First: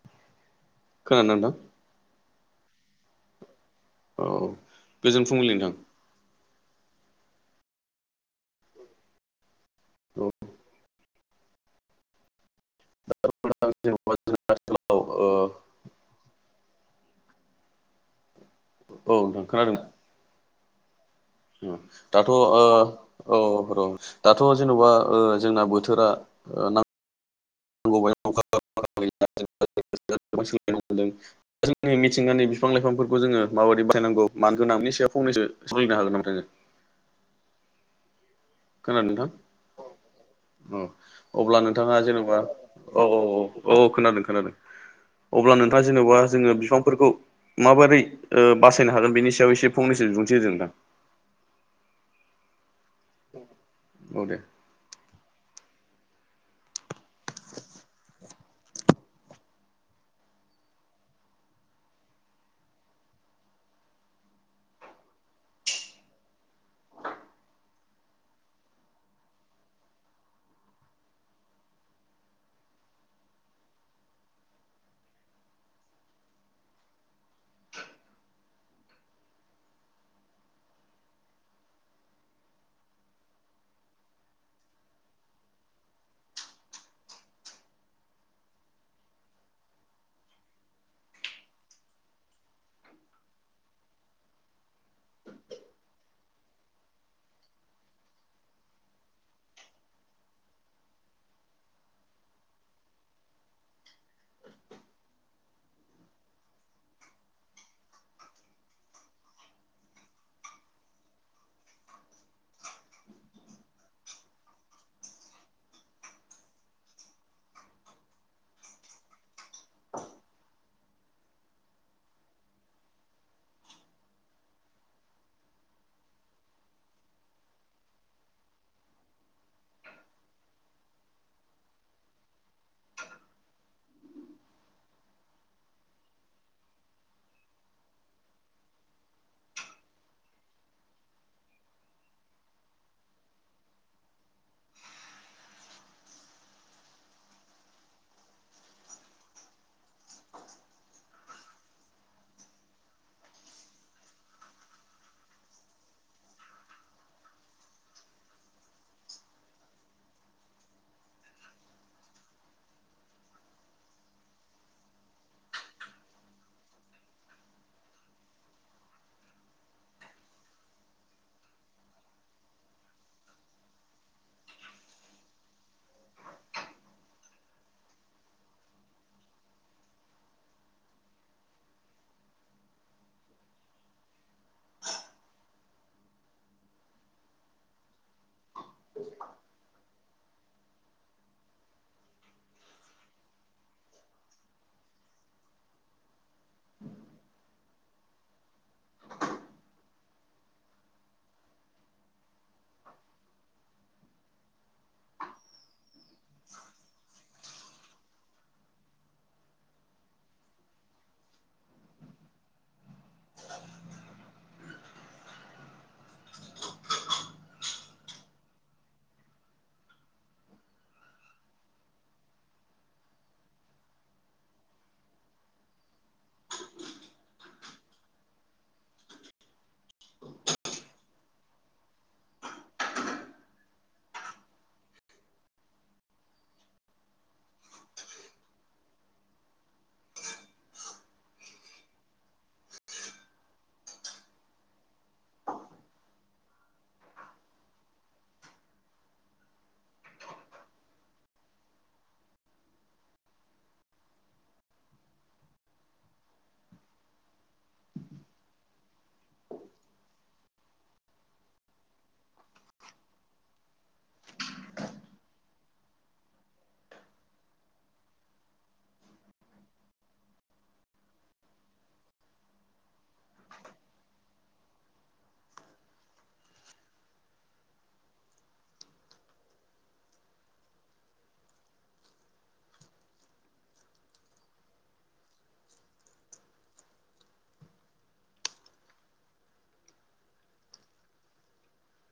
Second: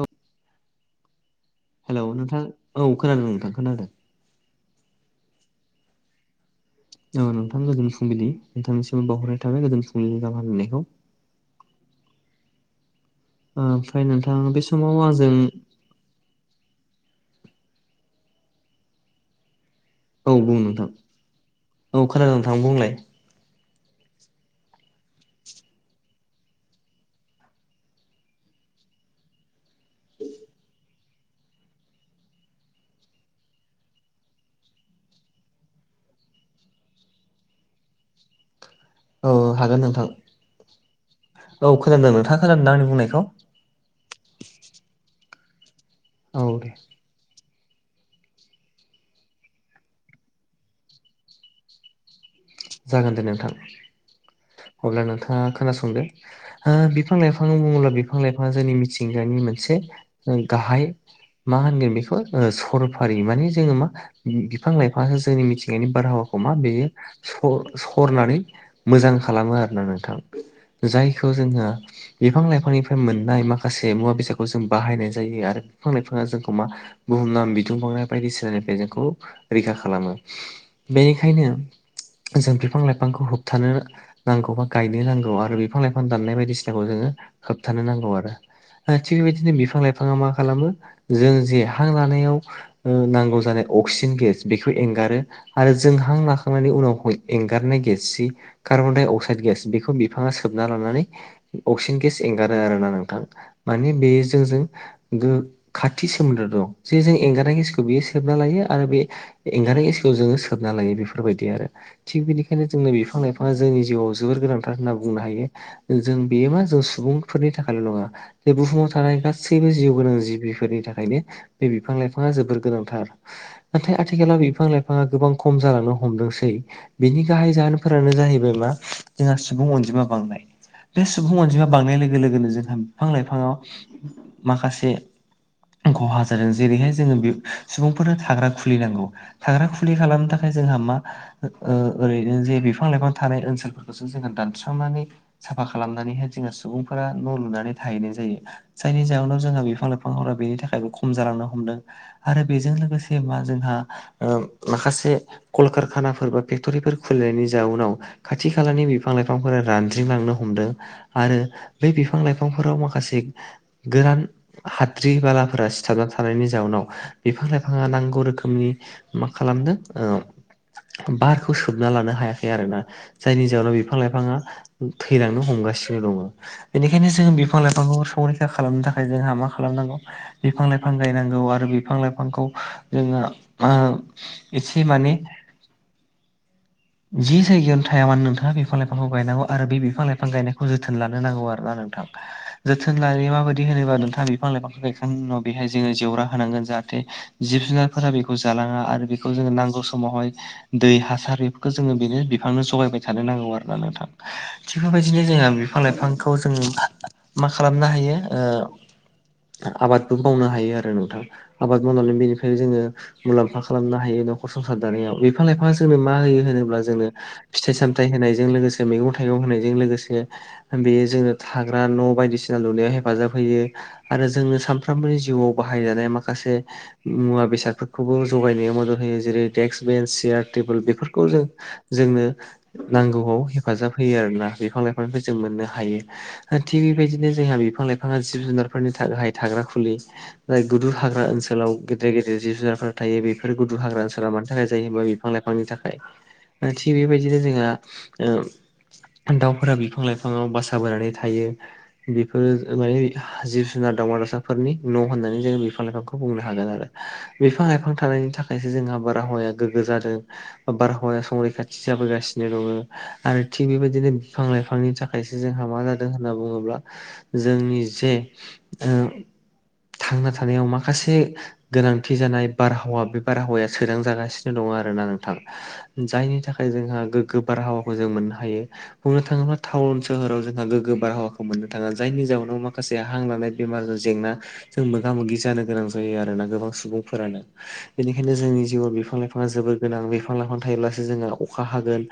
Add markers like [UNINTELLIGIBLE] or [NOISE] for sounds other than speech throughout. औ। [INAUDIBLE] खोनादों ना नोंथां? हेल' नोंथां औ खोनादों नोंथां खोनादों। औ गोजोन फुंबिलि नोंथां। औ नोंथां गोजोन फुंबिलि नोंथांनिसिमाव बावहरनाय थाबाय गोजोन फुंबिलि औ गाम हामलायनायखौ। ओमफ्राय जेनबा नोंथां बे औ समाव ओ आंजों औ नोंथां खोनादोंना? औ बुं नोंथां औ दाथ' खोनादों ओ नोंथां बुंलाय। औ र' दाथ' जेन'बा ओ जोंना बोथोरा ओ नां [UNINTELLIGIBLE] बे जोंनि मिथिंगानि बिफां लाइफांफोरखौ जोङो माबायदि बाहायनांगौ मानो गोनां बिनि सायाव फंनैसो सावरायनो हागोन नामा जोङो खोनादों औ हागोन नोंथां औ अब्ला औ नोंथाङा खोनादों जेनेबा खोनादों आंनि औ औ बुंनायखौ औ। अ खोनादों खोनादों अब्ला नोंथाङा जेनेबा औ जोङो दे बिफांफोरखौ माबोरै ओ बासायनो हागोन बेनि सायाव एसे फंनैसो बिबुंथि होदो नोंथां। जागोन दे नोंथां औ दे अब्ला नोंथाङा खोनासंदो। ओ बिफां लाइफाङ बुङोब्ला बिफां लाइफाङा जोंनि मिथिंगानि मोनसे गाहाय मा होनगोन बेखौ ओ सरफारि माने जोङो मा बिफां लाइफांङानो जोंनि मिथिंगानि बारहावाखौ मा बेयो स-सरनानै मोजां खालामो आरोना नोंथां जायखौ जोङो बिफां लाइफांनिफ्राय मोननाय माखासे मुवा बेसादखौ जों बाहायनाय जायो आरो बिफां लाइफाङा जोंखौ मा बुहुम नाम बिदुं बावनाय बायदि सोलायनिफ्राय जोंखौ रैखा खालामो बेनिखायनो जों बिफां लाइफांखौ होबथानो नांगौ बा गायनो नांगौ आरो बिफां लाइफां दाननाय बायदिसिनाखौ जोङो होबथानो नांगौ आरो। ओ थिग बेबायदिनो बिफां लाइफाङा मा खालामो जों जे हां लानायाव ओ नांगौ जानाय अक्सिजेन गेस बेखौ एंगारो आरो जों हां लाखांनानै उनाव एंगारनाय गेस सि कार्बन डाइ अक्साइद गेस बेखौ बिफाङा सोबना लानानै अक्सिजेन गेस एंगारो आरोना नोंथां माने बे जों जों गो खाथि सोमोन्दो दं जे जों एंगारनाय गेसखौ बियो सेबना लायो आरो बे एंगार गेसखौ जोङो सोबना लायो बेफोरबायदि आरो। थिग बिदिखायनो जोंनो बिफां लाइफाङा जोंनि जिउआव जोबोर गोनांथार होनना बुंनो हायो। जों बेयो मा जों सुबुंफोरनि थाखायल' नङा बे बुहुमाव थानाय गासैबो जिउ गोनां जिबिफोरनि थाखायनो बे बिफां लाइफाङा जोबोर गोनांथार ‌। नाथाय आथिखालाव बिफां लाइफाङा गोबां खम जालांनो हमदोंसै। बिनि गाहाय जाहोनफोरानो जाहैबाय मा जोंहा सुबुं अनजिमा बांनाय। बे सुबुं अनजिमा बांनाय लोगो लोगोनो जोंहा बिफां लाइफाङाव माखासे खहा जादों जेरैहाय जोङो बे सुबुंफोरा थाग्रा खुलिनांगौ थाग्रा खुलि खालामनो थाखाय जोंहा मा ओ ओरैनो जे बिफां लाइफां थानाय ओनसोलफोरखौसो जोङो दानस्रांनानै साफा खालामनानैहाय जोहा सुबुंफोरा न लुनानै थाहैनाय जायो। जायनि जाहोनाव जोंहा बिफां लाइफांफोरा बेनि थाखायबो खम जालांनो हमदों। आरो बेजों लोगोसे मा जोंहा ओ माखासे कलकारखाना फोर बा फेक्टरिफोर खुलिनायनि जाउनाव खाथि खालानि बिफां लाइफांफोरा रानजिं लांनो हमदों। आरो बे बिफां लाइफांफोराव माखासे गोरान हाद्रि बालाफोरा सिथाबना थानायनि जाउनाव बिफां लाइफाङा नांगौ रोखोमनि मा खालामदों ओ बारखौ सोबना लानो हायाखै आरोना। जायनि जाहोनाव बिफां लाइफाङा थैलांनो हमगासिनो दङ। बेनिखायनो जों बिफां लाइफांखौ संरैखा खालामनो थाखाय जोंहा मा खालामनांगौ बिफां लाइफां गायनांगौ आरो बिफां लाइफांखौ जोङो मा एसे माने जि जायगायावनो थाया मानो नोंथाङा बिफां लाइफांखौ गायनांगौ आरो बे बिफां लाइफां गायनाय बेखौ जोथोन लानो नांगौ आर ना नोंथांखाय। जोथोन लानाय माबायदि होनोबा नोंथाङा बिफां लाइफांखौ गायखांनायनि उनाव बेहाय जोङो जेवा होनांगोन जाहाथे जिब जुनारफोरा बेखौ जालाङा आरो बेखौ जोंङो नांगौ समावहाय दै हासार बेफोरखौ जोङो बेनो बिफांनो जगायबाय थानो नांगौ आरो ना नोंथां [UNINTELLIGIBLE] जोंहा बिफां लाइफांखौ जों मा खालामनो हायो ओ आबादबो मावनो हायो आरो नोंथां आबाद मावनानै बेनिफ्रायनो जोङो मुलाम्फा खालामनो हायो नखर संसार दानायाव बिफा लाइफाङा जोंनो मा होयो होनोब्ला जोंनो फिथाइ सामथाइ होनायजों लोगोसे मैगं थाइगं होनायजों लोगोसे बेयो जोंनो थाग्रा न बायदिसिना लुनायाव हेफाजाब होयो आरो जोंनो सानफ्रोमबोनि जिउआव बाहायजानाय माखासे मुवा बेसादफोरखौबो जगायनायाव मदद होयो जेरै डेक्स बेन्स चेयार टेबोल बेफोरखौ जों जोंनो नांगौआव हेफाजाब होयो आरोना बिफां लाइफांनिफ्राय जों मोननो हायो ओ थिग बेबायदिनो जोंहा बिफां लाइफाङा जिब जुनारफोरनि गाहाय थाग्रा खुलि जाय गुदु हाग्रा ओनसोलाव गेदेर गेदेर जिब जुनारफोर थायो बेफोर गुदु हाग्रा ओनसोला मानि थाखाय जायोबा बिफां लाइफांनि थाखाय थिग बेबायदिनो जोंहा ओ दाउफोरा बिफां लाइफाङाव बासा बोनानै थायो बिफोरो माने जिब जुनार दावमा दासाफोरनि न‌ होननानै जोङो बिफां लाइफांखौ बुंनो हागोन आरो बिफां लाइफां थानायनि थाखायसो जोंहा बारहावाया गोग्गो जादों दों बारहावाया संरैखाथि जाबोगासिनो दङो आरो थिग बेबायदिनो बिफां लाइफांनि थाखायसो जोंहा मा जादों होननानै बुङोब्ला जोंनि जे ओ थांना थानायाव माखासे गोनांथि जानाय बारहावा बे बारहावाया सोदां जागासिनो दङ आरोना नोंथां जायनि थाखाय जोंहा गोग्गो बारहावाखौ जों मोननो हायो बुंनो थाङोब्ला टाउन सोहोराव जोंहा गोग्गो बारहावाखौ मोननो थाङा जायनि जाउनाव माखासेया हां लानाय बेमारजों जेंनाजों मोगा मोगि जानो गोनां जायो आरोना गोबां सुबुंफोरानो बेनिखायनो जोंनि जिउआव बिफां लाइफाङा जोबोद गोनां बिफां लाइफां थायोब्लासो जोंहा अखा हागोन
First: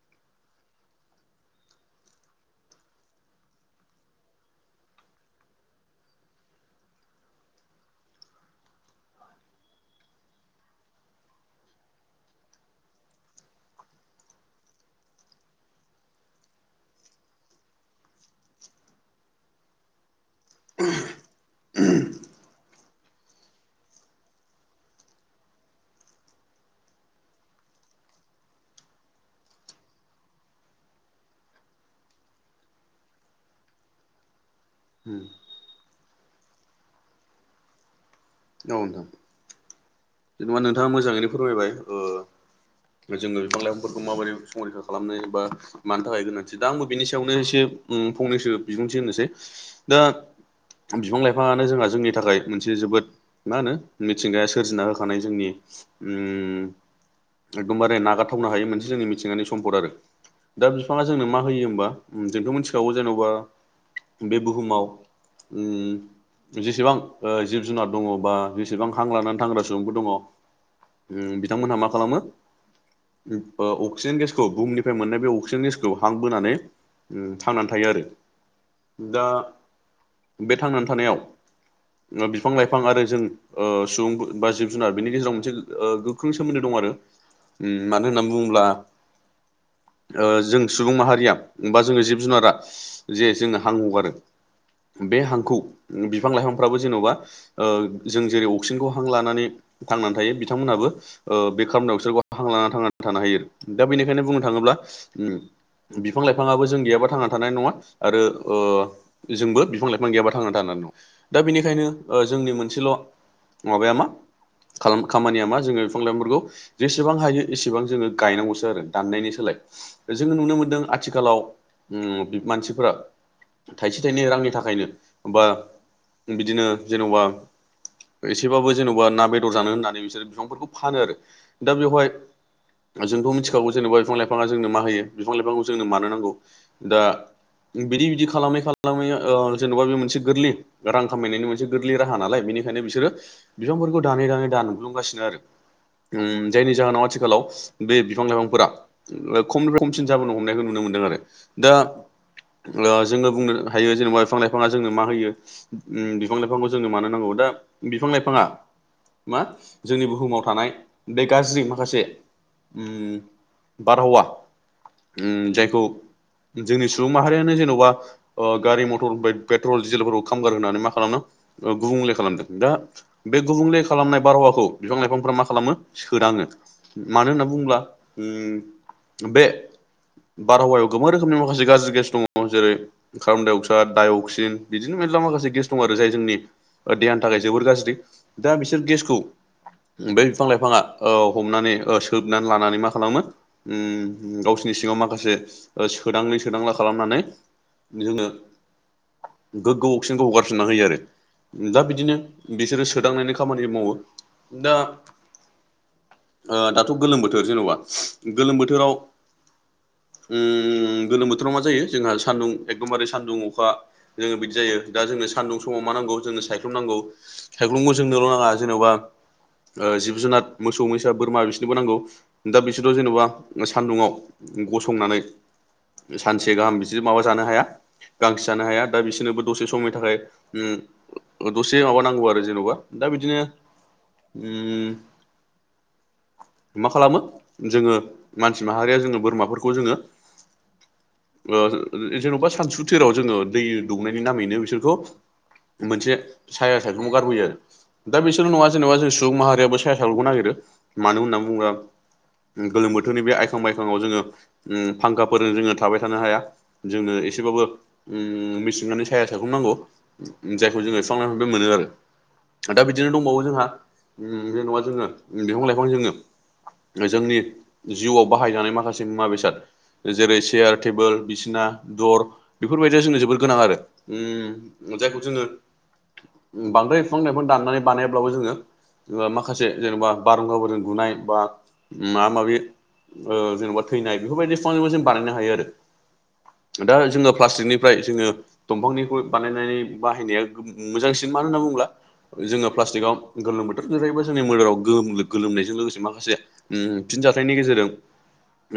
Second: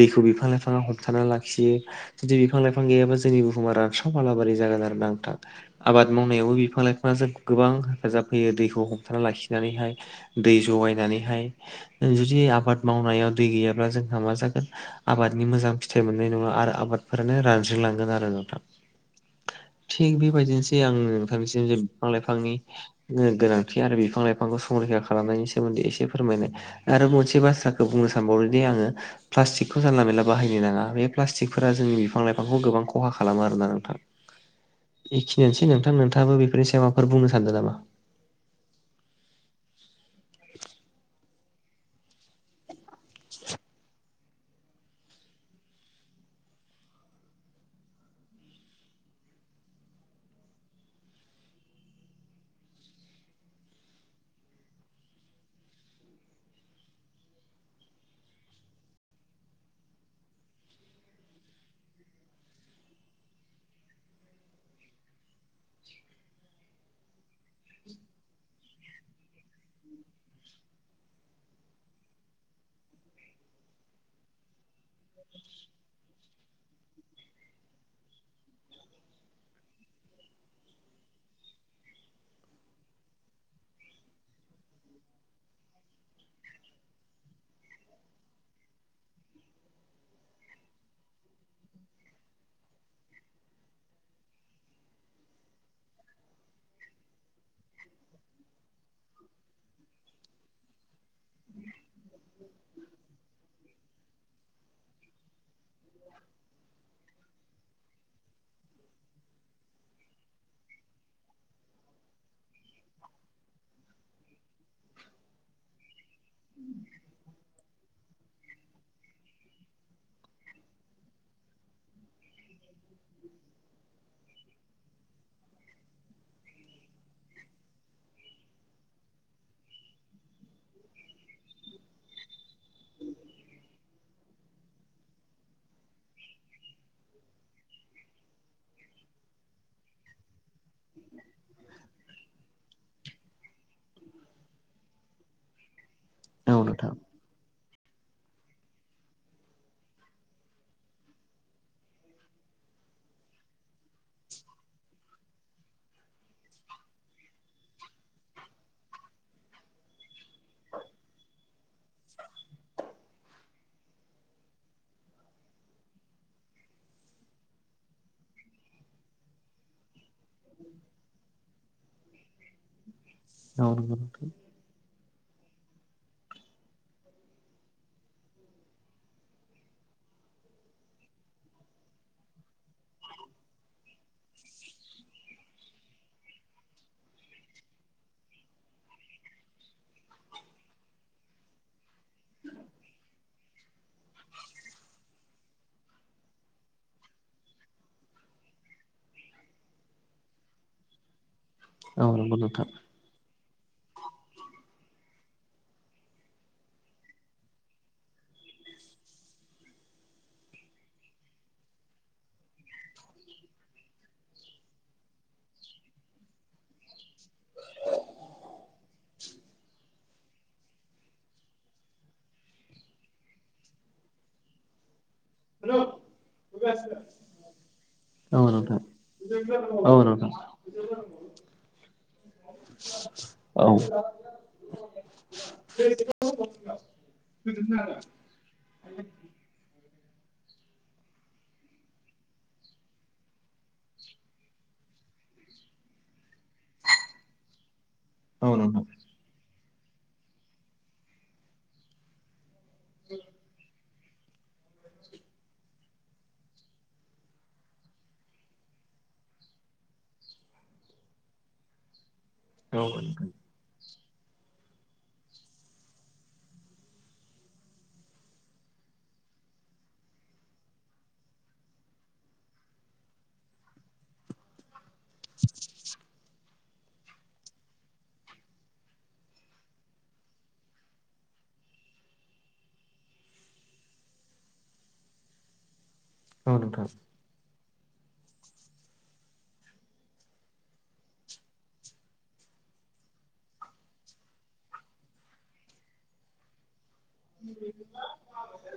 दैखौ बिफां लाइफाङा हमथानानानै लाखियो जुदि बिफां लाइफां गैयाबा जोंनि बुहुमा रानस्राव बालाबारि जागोन आरो ना नोंथा आबाद मावनायावबो बिफां लाइफाङा जोंखौ गोबां हेफाजाब होयो दैखौ हमथाना लाखिनानैहाय दै जगायनानैहाय जुदि आबाद मावनायाव दै गैयाब्ला जोंहा मा जागोन आबादनि मोजां फिथाइ मोननाय नङा आरो आबादफोरानो रानज्रिलांगोन आरो नोंथां थिग बिबायदिनोसै आङो नोंथांनिसिम जे बिफां लाइफांनि गो गोनांथि आरो बिफां लाइफांखौ संरैखा खालामनायनि सोमोन्दै एसे फोरमायनाय आरो मोनसे बाथ्राखौ बुंनो सानबावोदि आङो प्लास्टिकखौ जानला मानला बाहायनो नाङा बे प्लास्टिकफोरा जोंनि बिफां लाइफांखौ गोबां खहा खालामो आरोना नोंथां [UNINTELLIGIBLE] बेखिनियानोसै नोंथां नोंथाङाबो बेफोरनि सायाव माफोर बुंनो सानदों नामा औ नोंथां जेनेबा नोंथाङा मोजाङैनो फोरमायबाय ओ जोङो बिफां लाइफांफोरखौ माबायदि संरैखा खालामनो एबा मानि थाखाय गोनांथि दा आंबो बिनि सायावनो एसे फंनैसो बिबुंथि होनोसै दा बिफां लाइफाङानो जोंहा जोंनि थाखाय मोनसे जोबोद मा होनो मिथिंगाया सोरजिना होखानाय जोंनि उम एखदमबारे नागारथावनो हायो मोनसे जोंनि मिथिंगानि सम्पद आरो दा बिफाङा जोंनो मा होयो होमबा जोंथ मिथिखागौ जेन'बा बे बुहुमाव ओम जेसेबां ओ जिब जुनार दङ बा जेसेबां हां लानानै थांग्रा सुबुंफोर दङ ओम बिथांमोनहा मा खालामो अ अक्सिजेन गेसखौ बुहुमनिफ्राय मोननाय बे अक्सिजेन गेसखौ हां बोनानै ओम थांनानै थायो आरो दा बे थांनानै थानायाव बिफां लाइ फां आरो जों ओ सुबुं बा जिब जुनार बिनि गेजेराव मोनसे ओ गोख्रों सोमोन्दो दं आरो उम मानो होननानै बुङोब्ला ओ जों सुबुं माहारिया बा जोङो जिब जुनारा जे जोङो हां हगारो बे हांखौ बिफां लाइफांफ्राबो जेन'बा ओ जों जेरै अक्सिजेनखौ हां लानानै थांनानै थायो बिथांमोनहाबो ओ बे कार्बन डाइअक्साइडखौ हां लानानानै थांनानै थानो हायो दा बेनिखायनो बुंनो थाङोब्ला उम बिफां लाइफाङाबो जों गैयाबा थांना थानाय नङा आरो ओ जोंबो बिफां लाइफां गैयाबा थांनानै थानो हानाय नङा दा बेनिखायनो ओ जोंनि मोनसेल' माबाया मा [UNINTELLIGIBLE] खामानिया मा जोङो बिफा लायफांफोरखौ जेसेबां हायो एसेबां जोङो गायनांगौसो आरो दान्नायनि सोलाय। जोङो नुनो मोनदों आथिखालाव उम मानसिफोरा थाइसे थाइनै रांनि थाखायनो बा बिदिनो जेनबा एसेबाबो जेन'बा ना बेदर जानो होननानै बिसोरो बिफांफोरखौ फानो आरो दा बेवहाय। जोंथ' मिथिखागौ जेनेबा बिफां लाइफाङा जोंनो मा होयो बिफां लाइफांखौ जोंनो मानो नांगौ दा बिदि बिदि खालामै खालामै अ जेन'बा बे मोनसे गोरलै रां खामायनायनि मो से गोरलै राहा नालाय बेनिखायनो बिसोरो बिफांफोरखौ दानै दानै दानलुंगासिनो आरो। उम औ जायनि नोंथां जाहोनाव आथिखालाव बे बिफां लाइफांफोरा खमनिफ्राय खमसिन जाबोनो हमनायखौ नुनो मोनदों आरो दा ओ जोङो बुंनो हायो जेनेबा बिफां लाइफाङा जोंनो मा होयो उम। बिफां लाइफांखौ जोंनो मानो नांगौ दा बिफां लाइफाङा मा जोंनि बुहुमाव थानाय बे गाज्रि माखासे उम बारहावा उम जायखौ जोंनि सुबुं माहारियानो जेन'बा ओ गारि मथर बाय पेट्रल डिजेलफोरखौ खामगार होनानै मा खालामनो गुबुंले खालामदों दा बे औ गुबुंले नंगौ खालामनाय बारहावा हावाखौ बिफां लाइफांफ्रा मा खालामो सोदाङो। मानो होनना बुङोब्ला उम बे बारहावायाव गोबां रोखोमनि माखासे गाज्रि गेस दङ जेरै कारबन डाइ अक्सार डाइअक्सिन बिदिनो मेरला माखासे गेस दङ आरो जाय जोंनि देहानि थाखाय जोबोर गाज्रि दा बिसोर गेसखौ बे बिफां लाइफाङा औ हमनानै ओ सोबनानै लानानै मा खालामो उम गावसिनि सिङाव माखासे ओ सोदांलि सोदांला खालामनानै जोंनो गोग्गो अक्सिनखौ हगारफिनना होयो आरो। दा बिदिनो नोंथां बिसोरो सोदांनायनि खामानि मावो दा ओ दाथ' गोलोम बोथोर जेन'बा गोलोम बोथोराव उम गोलोम बोथोराव मा जायो जोंहा सान्दुं एखदमबारे सान्दुं अखा। जोङो बिदि जायो दा जोङो सान्दुं समाव मा नांगौ जोंनो सायख्लुम नांगौ सायख्लुमखौ जोंनोल' नाङा जेनबा ओ जिब जुनार मोसौ मैसा बोरमा बिसोरनोबो नांगौ। दा बिसोरबो जेन'बा ओ सान्दुंङाव गसंनानै सानसे गाहाम बिदि माबा जानो हाया औ गांसो नंगौ जानो नोंथां हाया दा बिसोरनोबो दसे औ नोंथां औ समनि थाखाय। नोंथां उम दसे माबा नांगौ आरो जेनबा दा बिदिनो औ उम। मा खालामो जोङो मानसि माहारिया जोङो बोरमाफोरखौ जोङो ओ जेन'बा सानसुथिराव जोङो दै दौनायनि नामैनो बिसोरखौ मोनसे साया सायख्लुमाव गारबोयो दा बिसोरल' औ नङा नोंथां जेन'बा जों सुबुं माहारियाबो साया सायख्लुमखौ नागिरो मानो होन्ना बुंब्ला गोलोम बोथोरनि बे आइखां बायखाङाव जोङो ओम फांखाफोरजों जोङो थाबाय थानो हाया। जोङो एसेबाबो उम मिसिंगानि साया सायख्लुम नांगौ। जायखौ जोङो बिफां लाइफांनिफ्राय मोनो आरो औ दा औ बिदिनो दंबावो जोंहा उम जेन'बा जोङो बिफां लाइफां जोङो जोंनि जिउआव बाहायजानाय माखासे मुवा बेसाद। जेरै चेयार टेबोल बिसिना दर। बेफोरबायदिया जोंनो जोबोर गोनां आरो। जायखौ जोङो बांद्राय बिफां लाइफां दाननानै बानायब्लाबो जोङो माखासे जेन'बा बारहुंखाफोरजों गुनाय बा माबा माबि ओ जेन'बा थैनाय बेफोरबायदि बिफांबो जों बानायनो हायो आरो। नोंथां दा जोङो प्लास्टिकनिफ्राय जोङो दंफांनिखौ बानाय जायनि बाहायनाया मोजांसिन मानो होनना बुंब्ला जोङो प्लास्टिकआव गोलोम बोथोर जेरैबो जोंनि मोदोमाव गो गोलोमनायजों लोगोसे माखासे उम फिनजाथायनि गेजेरजों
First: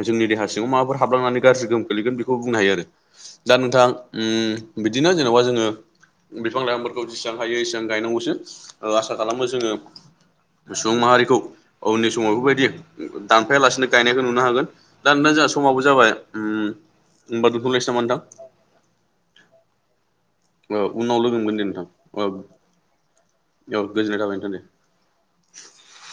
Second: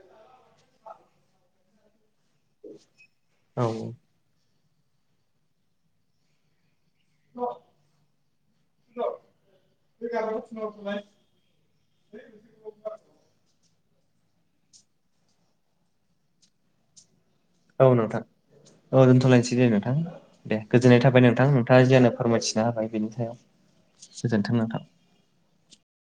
जोंनि देहा सिङाव माबाफोर हाबलांनानै गाज्रि गोहोम खोग्लैगोन बेखौ बुंनो हायो आरो। दा नोंथां औ उम बिदिनो जेन'बा जोङो बिफां लाइफांफोरखौ जेसेबां हायो एसेबां गायनांगौसो आसा खालामो जोङो सुबुं माहारिखौ उननि समाव बेफोरबायदि दानफायालासिनो गायनायखौ नुनो हागोन। दा नोंथां जोंहा समाबो जाबाय। होमबा औ दोनथ'लायसै नामा नोंथां औ दोनथ'लायनोसै दे नोंथां। दे गोजोननाय उनाव थाबाय लोगो नोंथां मोनगोन दे नोंथाङा जियानो औ फोरमायथिनो हाबाय बिनि औ सायाव गोजोननाय थाबाय दे गोजोन्थों नोंथां।